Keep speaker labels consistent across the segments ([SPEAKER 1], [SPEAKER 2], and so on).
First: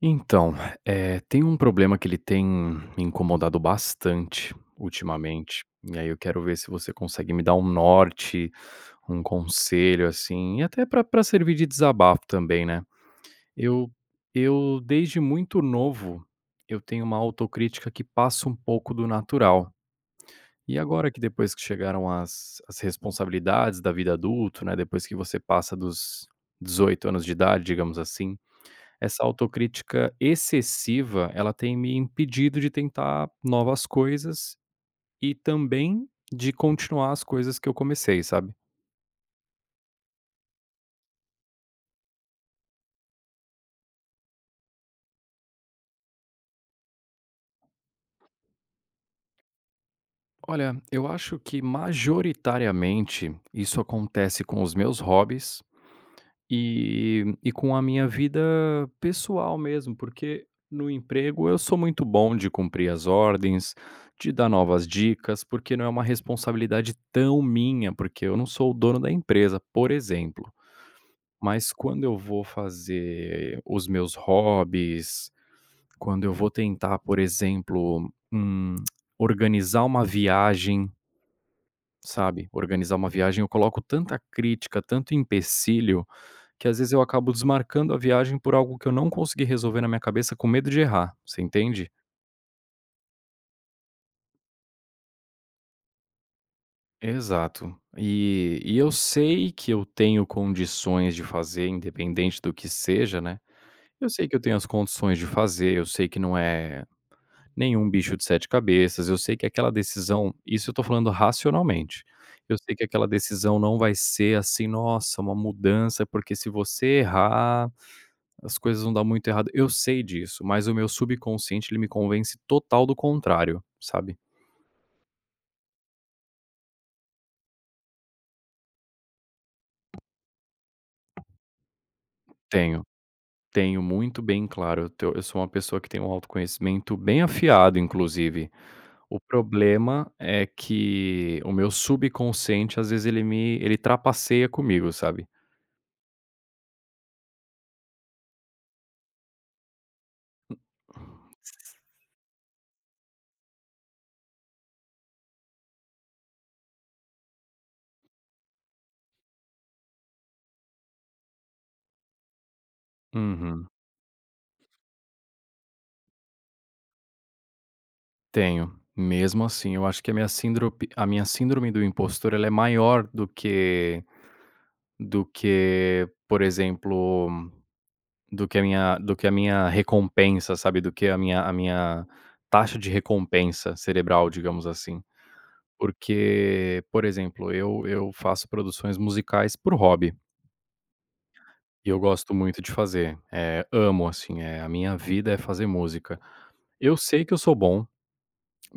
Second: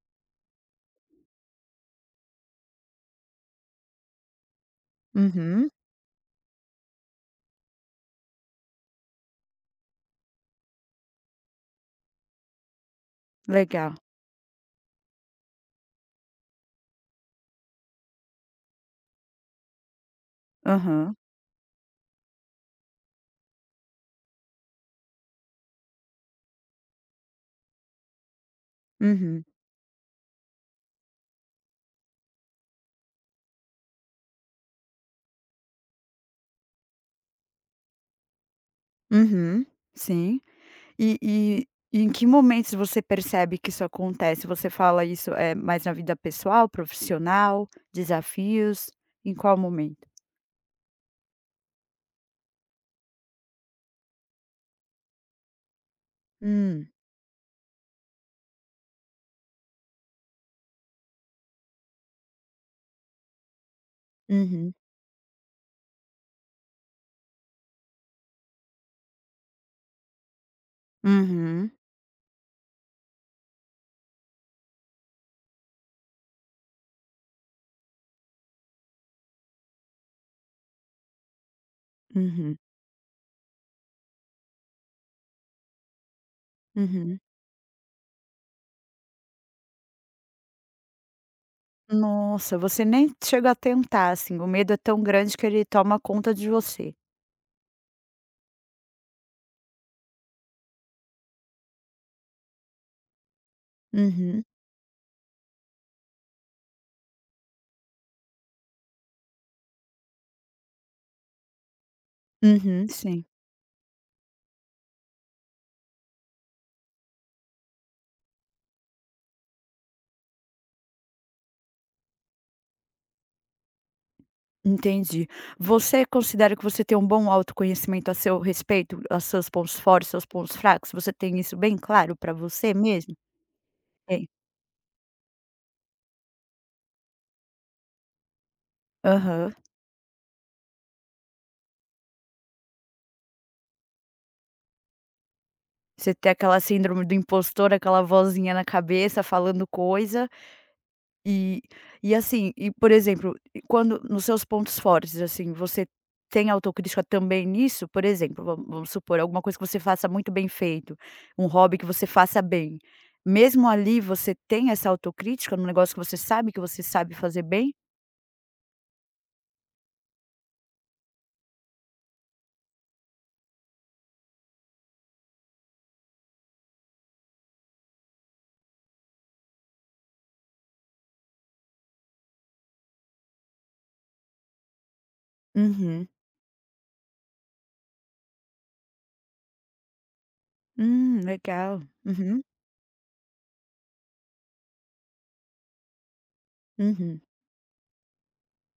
[SPEAKER 1] Então, tem um problema que ele tem me incomodado bastante ultimamente,
[SPEAKER 2] Uhum,
[SPEAKER 1] e aí eu quero ver se você consegue me dar um norte, um conselho, assim, e até para pra servir de desabafo também, né. Eu
[SPEAKER 2] legal.
[SPEAKER 1] eu desde muito novo, eu tenho uma autocrítica que passa um pouco do natural. E agora
[SPEAKER 2] Aham.
[SPEAKER 1] que depois que chegaram as responsabilidades da vida adulto, né, depois que você passa dos 18 anos de idade, digamos assim, essa
[SPEAKER 2] Uhum,
[SPEAKER 1] autocrítica excessiva, ela tem me impedido de tentar novas coisas e também de continuar as coisas que eu comecei, sabe?
[SPEAKER 2] uhum, sim. E e e em que momentos você percebe que isso acontece? Você fala isso, é mais na vida pessoal, profissional, desafios? Em qual momento?
[SPEAKER 1] Olha, eu acho que majoritariamente isso acontece com os meus hobbies
[SPEAKER 2] Hum,
[SPEAKER 1] e com a minha vida pessoal mesmo, porque no emprego eu sou muito bom de cumprir as ordens, de dar
[SPEAKER 2] uhum,
[SPEAKER 1] novas dicas, porque não é uma responsabilidade tão minha, porque eu não sou o dono da empresa, por exemplo.
[SPEAKER 2] uhum,
[SPEAKER 1] Mas quando eu vou fazer os meus hobbies, quando eu vou tentar, por exemplo, organizar uma viagem, sabe,
[SPEAKER 2] uhum,
[SPEAKER 1] organizar uma viagem, eu coloco tanta crítica, tanto empecilho, que às vezes eu
[SPEAKER 2] uhum.
[SPEAKER 1] acabo desmarcando a viagem por algo que eu não consegui resolver na minha cabeça com medo de errar, você entende?
[SPEAKER 2] Nossa, você nem chega a tentar, assim, o medo é tão grande que ele toma conta de você.
[SPEAKER 1] Exato. E eu sei que eu tenho condições de fazer, independente do que seja, né? Eu sei que eu
[SPEAKER 2] Uhum,
[SPEAKER 1] tenho as condições de fazer, eu sei que não é nenhum bicho de 7 cabeças, eu sei que aquela decisão, isso eu tô falando racionalmente. Eu sei que
[SPEAKER 2] uhum,
[SPEAKER 1] aquela
[SPEAKER 2] sim.
[SPEAKER 1] decisão não vai ser assim: "Nossa, uma mudança, porque se você errar, as coisas vão dar muito errado". Eu sei disso, mas o meu subconsciente ele me convence total do contrário, sabe.
[SPEAKER 2] Entendi. Você considera que você tem um bom autoconhecimento a seu respeito, a seus pontos fortes, seus pontos fracos? Você tem isso bem claro pra você
[SPEAKER 1] Tenho,
[SPEAKER 2] mesmo?
[SPEAKER 1] tenho muito
[SPEAKER 2] Tem.
[SPEAKER 1] bem claro, eu sou uma pessoa que tem um autoconhecimento bem afiado inclusive. O
[SPEAKER 2] Aham.
[SPEAKER 1] problema é que o meu subconsciente às vezes ele trapaceia comigo, sabe.
[SPEAKER 2] Você tem aquela síndrome do impostor, aquela vozinha na cabeça falando coisa. E e assim, e por exemplo, e quando nos seus pontos fortes, assim, você tem autocrítica também nisso? Por exemplo, vamos supor, alguma coisa que você faça muito bem feito, um hobby que você faça bem.
[SPEAKER 1] Uhum.
[SPEAKER 2] Mesmo ali, você tem essa autocrítica no negócio que você sabe fazer bem?
[SPEAKER 1] Tenho. Mesmo assim, eu acho que a minha síndrome do impostor, ela é maior do que por exemplo, do que a minha recompensa, sabe, do que a minha taxa de recompensa cerebral, digamos assim.
[SPEAKER 2] Uhum.
[SPEAKER 1] Porque, por exemplo, eu faço produções musicais por hobby, e
[SPEAKER 2] Legal.
[SPEAKER 1] eu gosto
[SPEAKER 2] Uhum,
[SPEAKER 1] muito de fazer. Amo, assim, é a minha vida, é fazer música. Eu
[SPEAKER 2] uhum,
[SPEAKER 1] sei que eu sou bom.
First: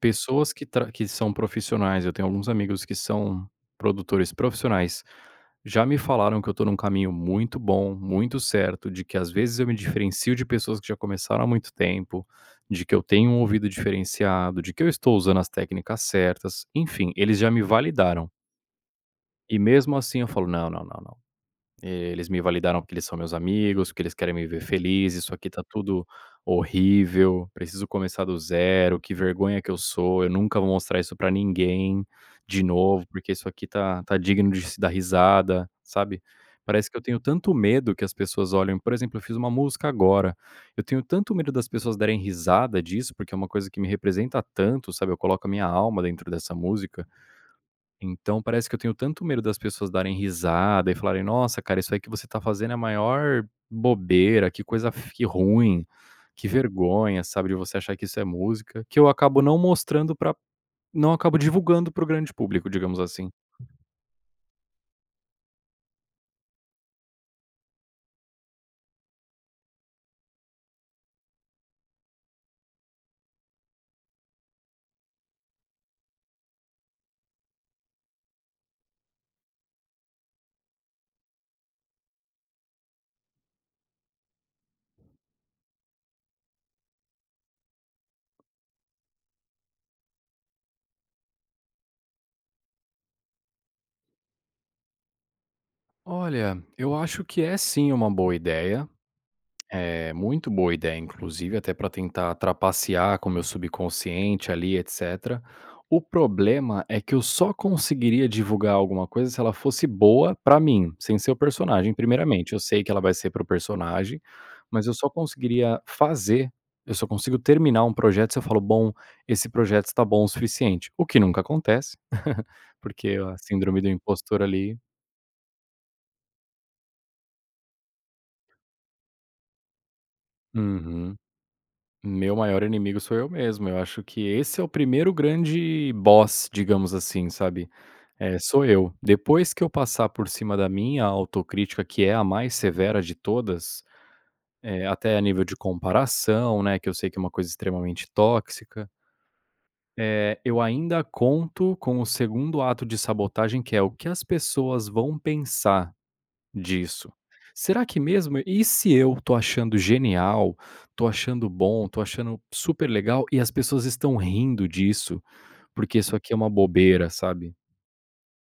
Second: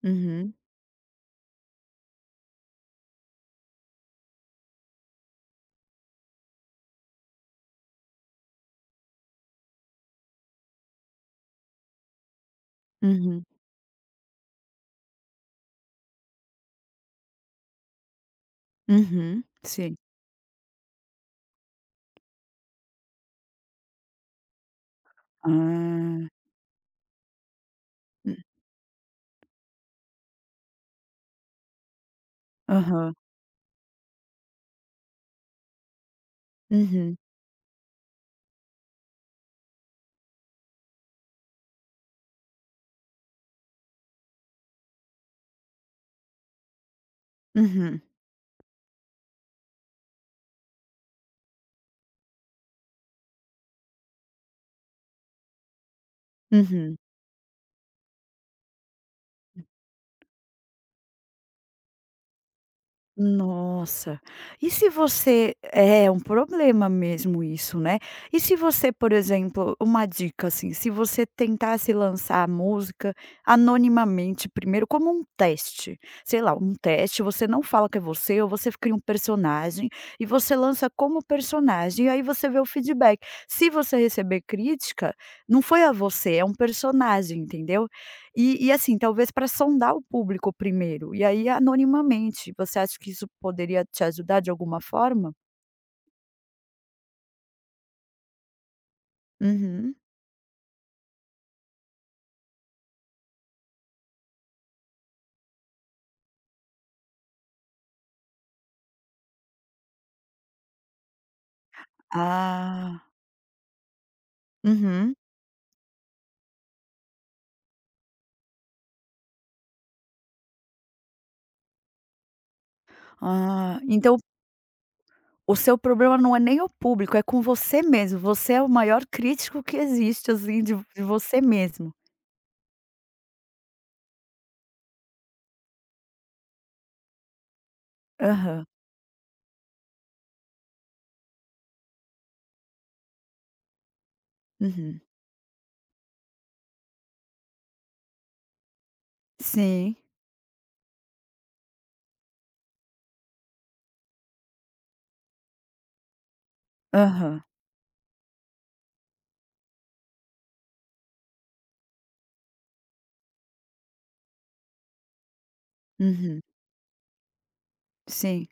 [SPEAKER 1] Pessoas
[SPEAKER 2] uhum,
[SPEAKER 1] que tra que são profissionais, eu tenho alguns amigos que são produtores profissionais, já me falaram que eu tô num caminho muito bom, muito certo, de que às vezes eu me diferencio de pessoas que já começaram há muito tempo, de que eu tenho um
[SPEAKER 2] uhum,
[SPEAKER 1] ouvido diferenciado, de que eu estou usando as técnicas certas, enfim, eles já me validaram.
[SPEAKER 2] uhum.
[SPEAKER 1] E mesmo
[SPEAKER 2] Sim.
[SPEAKER 1] assim eu falo: "Não, não, não, não. Eles me validaram porque eles são meus amigos, porque eles querem me ver feliz, isso aqui tá tudo
[SPEAKER 2] Ah.
[SPEAKER 1] horrível, preciso começar
[SPEAKER 2] Hum.
[SPEAKER 1] do zero, que vergonha que eu sou, eu nunca vou mostrar isso pra ninguém de novo,
[SPEAKER 2] Aham.
[SPEAKER 1] porque isso aqui tá digno de se dar risada", sabe. Parece que eu
[SPEAKER 2] Uhum,
[SPEAKER 1] tenho tanto medo que as pessoas olhem, por exemplo, eu fiz uma música agora, eu tenho tanto medo das pessoas darem risada disso, porque é uma coisa que me representa tanto, sabe, eu coloco a minha alma dentro dessa música,
[SPEAKER 2] uhum,
[SPEAKER 1] então parece que eu tenho tanto medo das pessoas darem risada e falarem: "Nossa, cara, isso aí que você tá fazendo é a maior bobeira, que coisa f que ruim, que
[SPEAKER 2] uhum.
[SPEAKER 1] vergonha", sabe, de você achar que isso é música, que eu acabo não mostrando pra não acabo divulgando para o grande público, digamos assim.
[SPEAKER 2] Nossa. E se você é um problema mesmo isso, né. E se você, por exemplo, uma dica, assim, se você tentasse lançar a música anonimamente primeiro, como um teste, sei lá, um teste, você não fala que é você ou você cria um personagem e você lança como personagem, e aí você vê o feedback. Se você receber crítica, não foi a você, é um personagem, entendeu? E assim, talvez para sondar o público primeiro, e aí anonimamente, você acha que isso poderia te ajudar de alguma forma?
[SPEAKER 1] Olha, eu acho que é sim uma boa ideia,
[SPEAKER 2] Uhum.
[SPEAKER 1] é, muito boa ideia, inclusive, até para tentar trapacear com o meu subconsciente ali, etc. O problema é que eu só conseguiria divulgar alguma coisa se ela fosse boa para mim, sem ser o personagem, primeiramente. Eu sei que ela
[SPEAKER 2] Ah,
[SPEAKER 1] vai ser para o personagem, mas
[SPEAKER 2] uhum.
[SPEAKER 1] eu só consigo terminar um projeto se eu falo, bom, esse projeto está bom o suficiente. O que nunca acontece, porque a
[SPEAKER 2] Ah,
[SPEAKER 1] síndrome do
[SPEAKER 2] então
[SPEAKER 1] impostor ali.
[SPEAKER 2] o seu problema não é nem o público, é com você mesmo, você é o maior crítico que existe, assim, de
[SPEAKER 1] Uhum.
[SPEAKER 2] você mesmo.
[SPEAKER 1] Meu maior inimigo sou eu mesmo. Eu acho que esse é o primeiro grande boss, digamos assim, sabe? É, sou
[SPEAKER 2] Aham,
[SPEAKER 1] eu. Depois que eu passar por cima da minha autocrítica, que é a mais severa de todas, é,
[SPEAKER 2] uhum.
[SPEAKER 1] até a nível de comparação, né? Que eu sei que é uma coisa extremamente tóxica.
[SPEAKER 2] Sim.
[SPEAKER 1] É, eu ainda conto com o segundo ato de sabotagem, que é o que as pessoas vão pensar disso.
[SPEAKER 2] Aham,
[SPEAKER 1] Será que mesmo e se eu tô achando genial, tô achando bom, tô achando super legal, e as pessoas estão rindo disso, porque isso aqui é
[SPEAKER 2] uhum.
[SPEAKER 1] uma bobeira, sabe?
[SPEAKER 2] Sim.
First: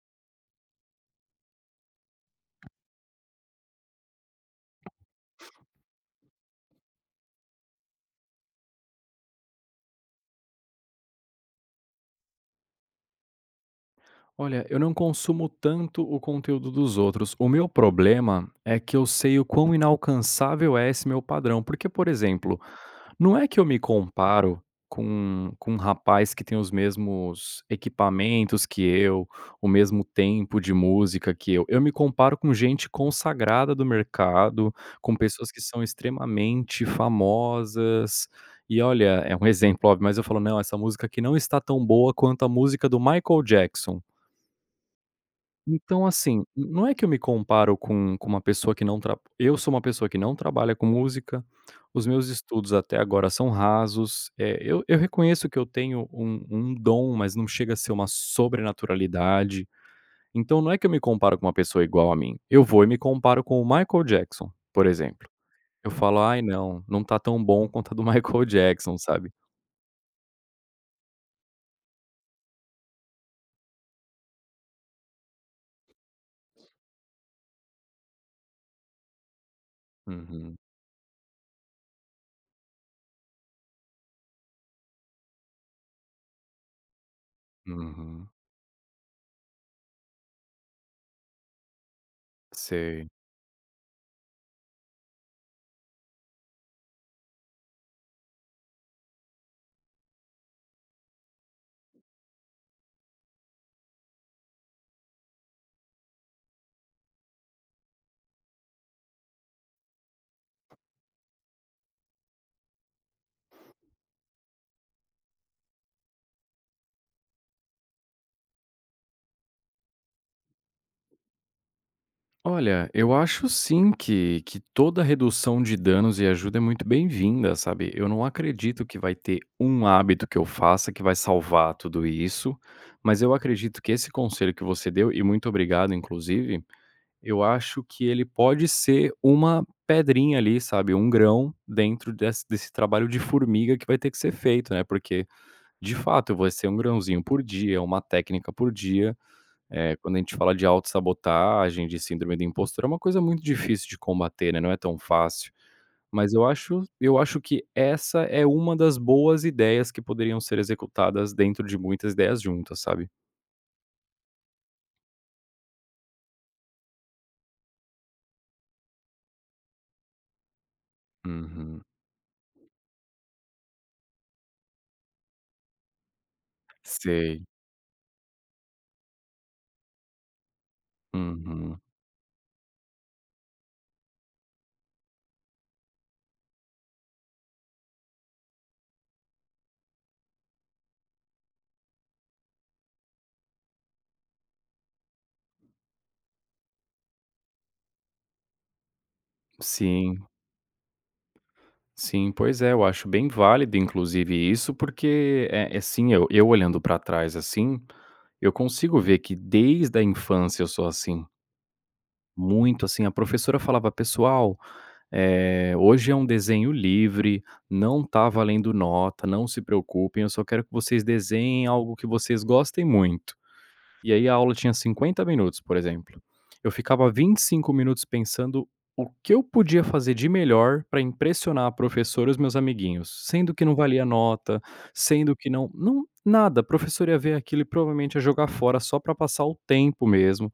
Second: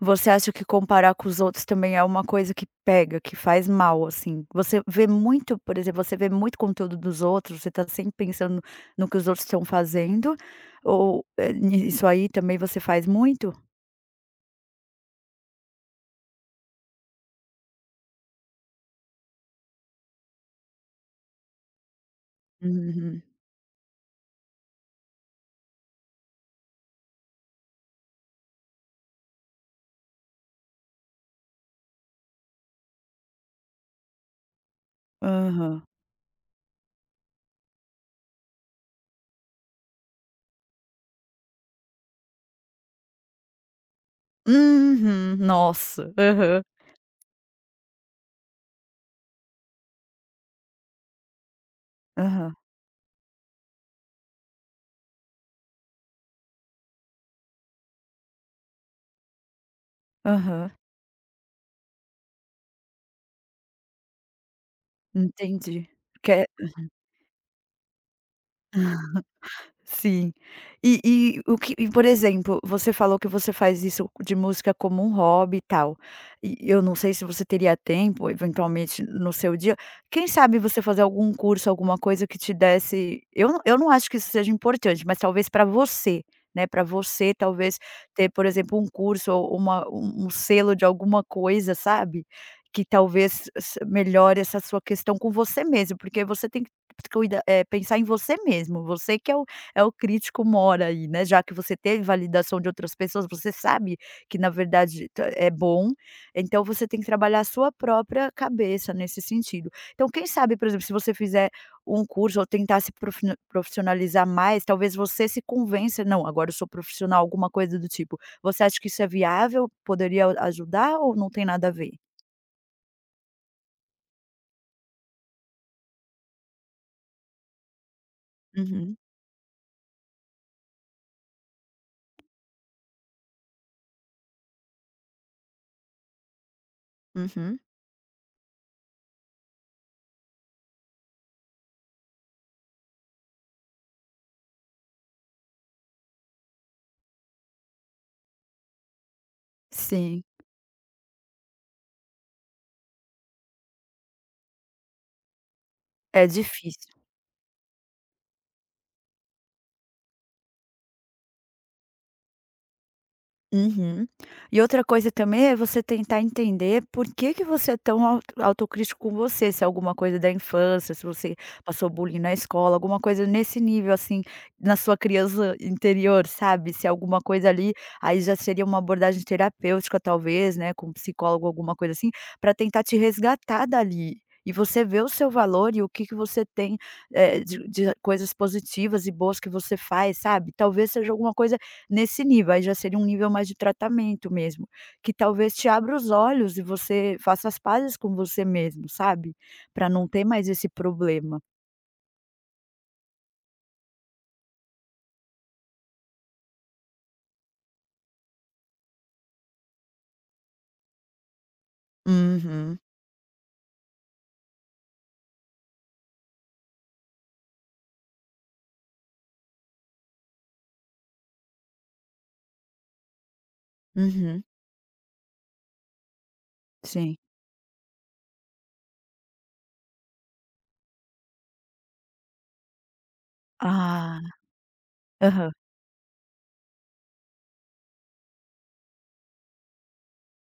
[SPEAKER 2] Você acha que comparar com os outros também é uma coisa que pega, que faz mal, assim? Você vê muito, por exemplo, você vê muito conteúdo dos outros, você tá sempre pensando no que os outros estão fazendo, ou, eh, ni isso aí também você faz muito?
[SPEAKER 1] Olha, eu não consumo tanto o conteúdo dos outros. O meu problema é que eu sei o quão inalcançável é esse meu padrão. Porque, por exemplo,
[SPEAKER 2] Uhum.
[SPEAKER 1] não é que eu me comparo com um rapaz que tem os mesmos equipamentos que eu, o mesmo tempo de música que eu. Eu me comparo com gente consagrada do mercado, com pessoas que são
[SPEAKER 2] Aham.
[SPEAKER 1] extremamente famosas. E olha, é um exemplo óbvio, mas eu falo, não, essa música aqui não está tão boa quanto a música do Michael Jackson.
[SPEAKER 2] Uhum.
[SPEAKER 1] Então,
[SPEAKER 2] Nossa.
[SPEAKER 1] assim,
[SPEAKER 2] Aham.
[SPEAKER 1] não é que eu me comparo com uma pessoa que não tra eu sou uma pessoa que não trabalha com música, os meus
[SPEAKER 2] Aham.
[SPEAKER 1] estudos até agora são rasos, eu reconheço que eu tenho um dom, mas não chega a ser uma sobrenaturalidade, então não
[SPEAKER 2] Aham.
[SPEAKER 1] é que eu me comparo com uma pessoa igual a mim, eu vou e me comparo com o Michael Jackson, por exemplo.
[SPEAKER 2] Entendi.
[SPEAKER 1] Eu falo: "Ai não, não tá tão bom quanto a do Michael Jackson", sabe.
[SPEAKER 2] Sim. E o que e por exemplo, você falou que você faz isso de música como um hobby e tal, e eu não sei se você teria tempo, eventualmente, no seu dia, quem
[SPEAKER 1] Uhum,
[SPEAKER 2] sabe você fazer algum curso, alguma coisa que te desse, eu não acho que isso seja importante, mas talvez para você, né, para você talvez
[SPEAKER 1] uhum,
[SPEAKER 2] ter, por exemplo, um curso ou uma um um selo de alguma coisa, sabe, que
[SPEAKER 1] sei.
[SPEAKER 2] talvez s melhore essa sua questão com você mesmo, porque você tem que cuida é pensar em você mesmo, você que é o crítico mora aí, né, já que você teve validação de outras pessoas, você sabe que na verdade ta é bom, então você tem que trabalhar a sua própria cabeça nesse sentido. Então quem sabe, por exemplo, se você fizer um curso ou tentar se profina profissionalizar mais, talvez você se convença: "Não, agora eu sou profissional", alguma coisa do tipo. Você acha que isso é viável? Poderia ajudar ou não tem nada a ver?
[SPEAKER 1] Olha, eu acho sim que toda redução de danos e ajuda é muito bem-vinda, sabe. Eu não acredito que
[SPEAKER 2] Uhum,
[SPEAKER 1] vai ter um hábito que eu faça que vai salvar tudo isso, mas eu acredito que esse conselho que você deu, e muito obrigado inclusive, eu
[SPEAKER 2] uhum,
[SPEAKER 1] acho que ele pode ser uma pedrinha ali, sabe, um grão dentro desse trabalho de formiga que vai ter que ser feito, né, porque, de fato, vai ser um grãozinho por dia, uma técnica por dia, quando a
[SPEAKER 2] sim,
[SPEAKER 1] gente fala de autossabotagem, de síndrome do impostor, é uma coisa muito difícil de combater, né, não é tão fácil.
[SPEAKER 2] é
[SPEAKER 1] Mas
[SPEAKER 2] difícil.
[SPEAKER 1] eu acho que essa é uma das boas ideias que poderiam ser executadas dentro de muitas ideias juntas, sabe.
[SPEAKER 2] Uhum. E outra coisa também é você tentar entender por que que você é tão au autocrítico com você, se é alguma coisa da infância, se você
[SPEAKER 1] Uhum.
[SPEAKER 2] passou bullying na escola, alguma coisa nesse nível, assim, na sua criança interior, sabe, se é alguma
[SPEAKER 1] Sei.
[SPEAKER 2] coisa ali, aí já seria uma abordagem terapêutica talvez, né, com um psicólogo, alguma
[SPEAKER 1] Uhum.
[SPEAKER 2] coisa assim, para tentar te resgatar dali, e você ver o seu valor e o que que você tem, de coisas positivas e boas que você faz, sabe, talvez seja alguma coisa nesse nível, aí já seria um nível mais de tratamento mesmo, que talvez te abra os olhos e você faça as pazes com você mesmo, sabe, para não ter
[SPEAKER 1] Sim,
[SPEAKER 2] mais esse problema.
[SPEAKER 1] sim. Pois é, eu acho bem válido inclusive isso, porque, é, é assim, eu olhando pra trás, assim, eu consigo ver que desde a infância eu sou assim.
[SPEAKER 2] Uhum,
[SPEAKER 1] Muito, assim, a professora falava: "Pessoal, hoje é um desenho livre, não tá valendo nota, não se preocupem, eu só quero que vocês desenhem algo que vocês gostem muito". E aí a
[SPEAKER 2] uhum,
[SPEAKER 1] aula tinha 50 minutos, por exemplo. Eu ficava
[SPEAKER 2] sim.
[SPEAKER 1] 25 minutos pensando o que eu podia fazer de melhor para impressionar a professora e os meus amiguinhos, sendo que não valia
[SPEAKER 2] Ah,
[SPEAKER 1] nota, sendo que
[SPEAKER 2] aham,
[SPEAKER 1] não nada, a professora ia ver aquilo e provavelmente ia jogar fora só para passar o tempo mesmo.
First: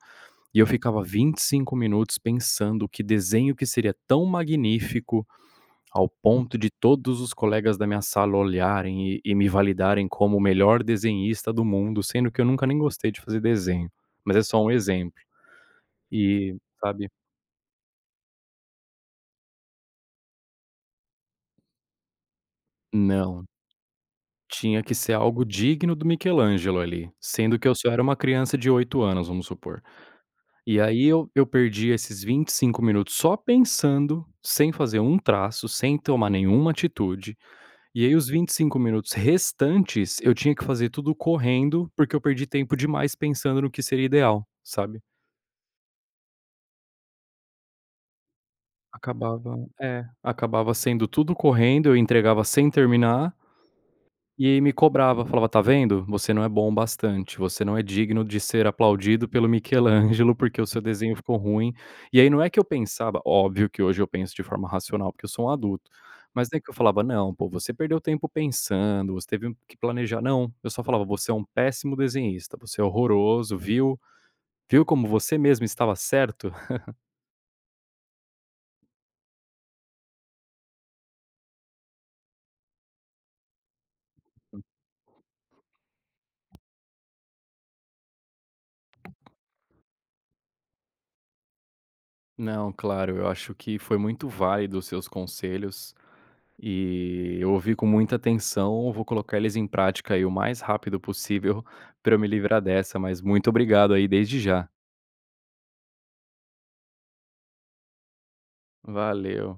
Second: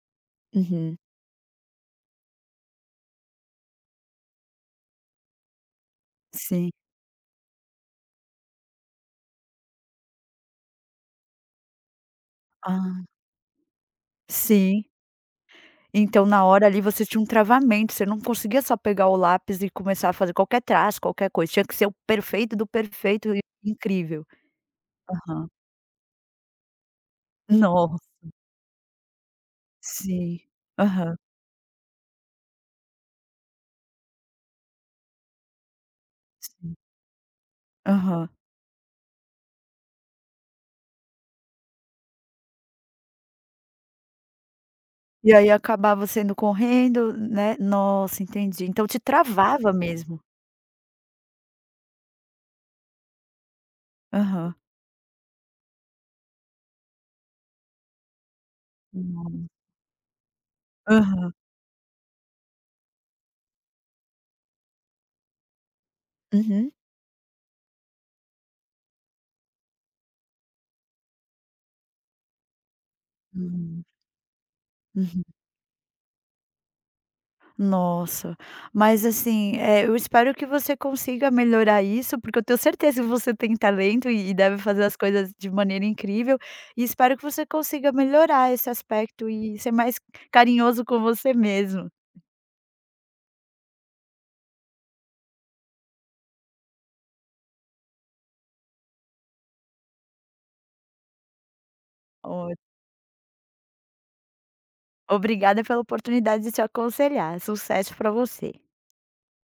[SPEAKER 1] E eu
[SPEAKER 2] uhum,
[SPEAKER 1] ficava 25 minutos pensando que desenho que seria tão magnífico ao ponto de
[SPEAKER 2] sim,
[SPEAKER 1] todos os colegas da minha sala olharem e me validarem como o melhor desenhista do mundo, sendo que eu nunca nem
[SPEAKER 2] ah,
[SPEAKER 1] gostei de fazer desenho, mas é só um
[SPEAKER 2] sim.
[SPEAKER 1] exemplo.
[SPEAKER 2] Então na
[SPEAKER 1] E,
[SPEAKER 2] hora ali você
[SPEAKER 1] sabe
[SPEAKER 2] tinha um travamento, você não conseguia só pegar o lápis e começar a fazer qualquer traço, qualquer coisa, tinha que ser o perfeito do perfeito e
[SPEAKER 1] não,
[SPEAKER 2] incrível.
[SPEAKER 1] Tinha que ser algo
[SPEAKER 2] Aham.
[SPEAKER 1] digno do Michelangelo ali, sendo que eu só
[SPEAKER 2] Nossa,
[SPEAKER 1] era uma criança de 8 anos, vamos supor.
[SPEAKER 2] sim.
[SPEAKER 1] E aí
[SPEAKER 2] Aham,
[SPEAKER 1] eu perdi esses 25 minutos só pensando, sem fazer um traço, sem tomar nenhuma
[SPEAKER 2] sim,
[SPEAKER 1] atitude. E aí os
[SPEAKER 2] aham.
[SPEAKER 1] 25 minutos restantes, eu tinha que fazer tudo correndo, porque eu perdi tempo demais pensando no que seria ideal, sabe.
[SPEAKER 2] E aí acabava sendo correndo, né. Nossa, entendi. Então te travava mesmo.
[SPEAKER 1] Acabava sendo tudo correndo, eu entregava sem terminar. E
[SPEAKER 2] Aham.
[SPEAKER 1] aí me cobrava, falava: "Tá vendo? Você não é bom o bastante, você não é digno de ser aplaudido
[SPEAKER 2] Nossa.
[SPEAKER 1] pelo Michelangelo, porque o seu desenho
[SPEAKER 2] Aham.
[SPEAKER 1] ficou ruim". E aí não é que eu pensava óbvio que hoje eu penso de forma racional, porque eu sou um adulto, mas não é que
[SPEAKER 2] Uhum.
[SPEAKER 1] eu falava: "Não, pô, você perdeu tempo pensando, você teve que planejar". Não, eu só falava: "Você é um péssimo desenhista, você é horroroso,
[SPEAKER 2] Hum.
[SPEAKER 1] viu? Viu como
[SPEAKER 2] Uhum.
[SPEAKER 1] você mesmo estava certo?".
[SPEAKER 2] Nossa. Mas assim, eu espero que você consiga melhorar isso, porque eu tenho certeza que você tem talento e deve fazer as coisas de maneira incrível, e espero que você consiga melhorar esse aspecto e ser mais carinhoso com você mesmo.
[SPEAKER 1] Não, claro, eu acho que foi muito válido os seus conselhos. E eu ouvi com muita atenção, vou colocar eles em prática aí o mais rápido possível para eu me
[SPEAKER 2] Ó,
[SPEAKER 1] livrar dessa, mas muito obrigado aí desde já.
[SPEAKER 2] obrigada pela oportunidade de te aconselhar. Sucesso para você.
[SPEAKER 1] Valeu.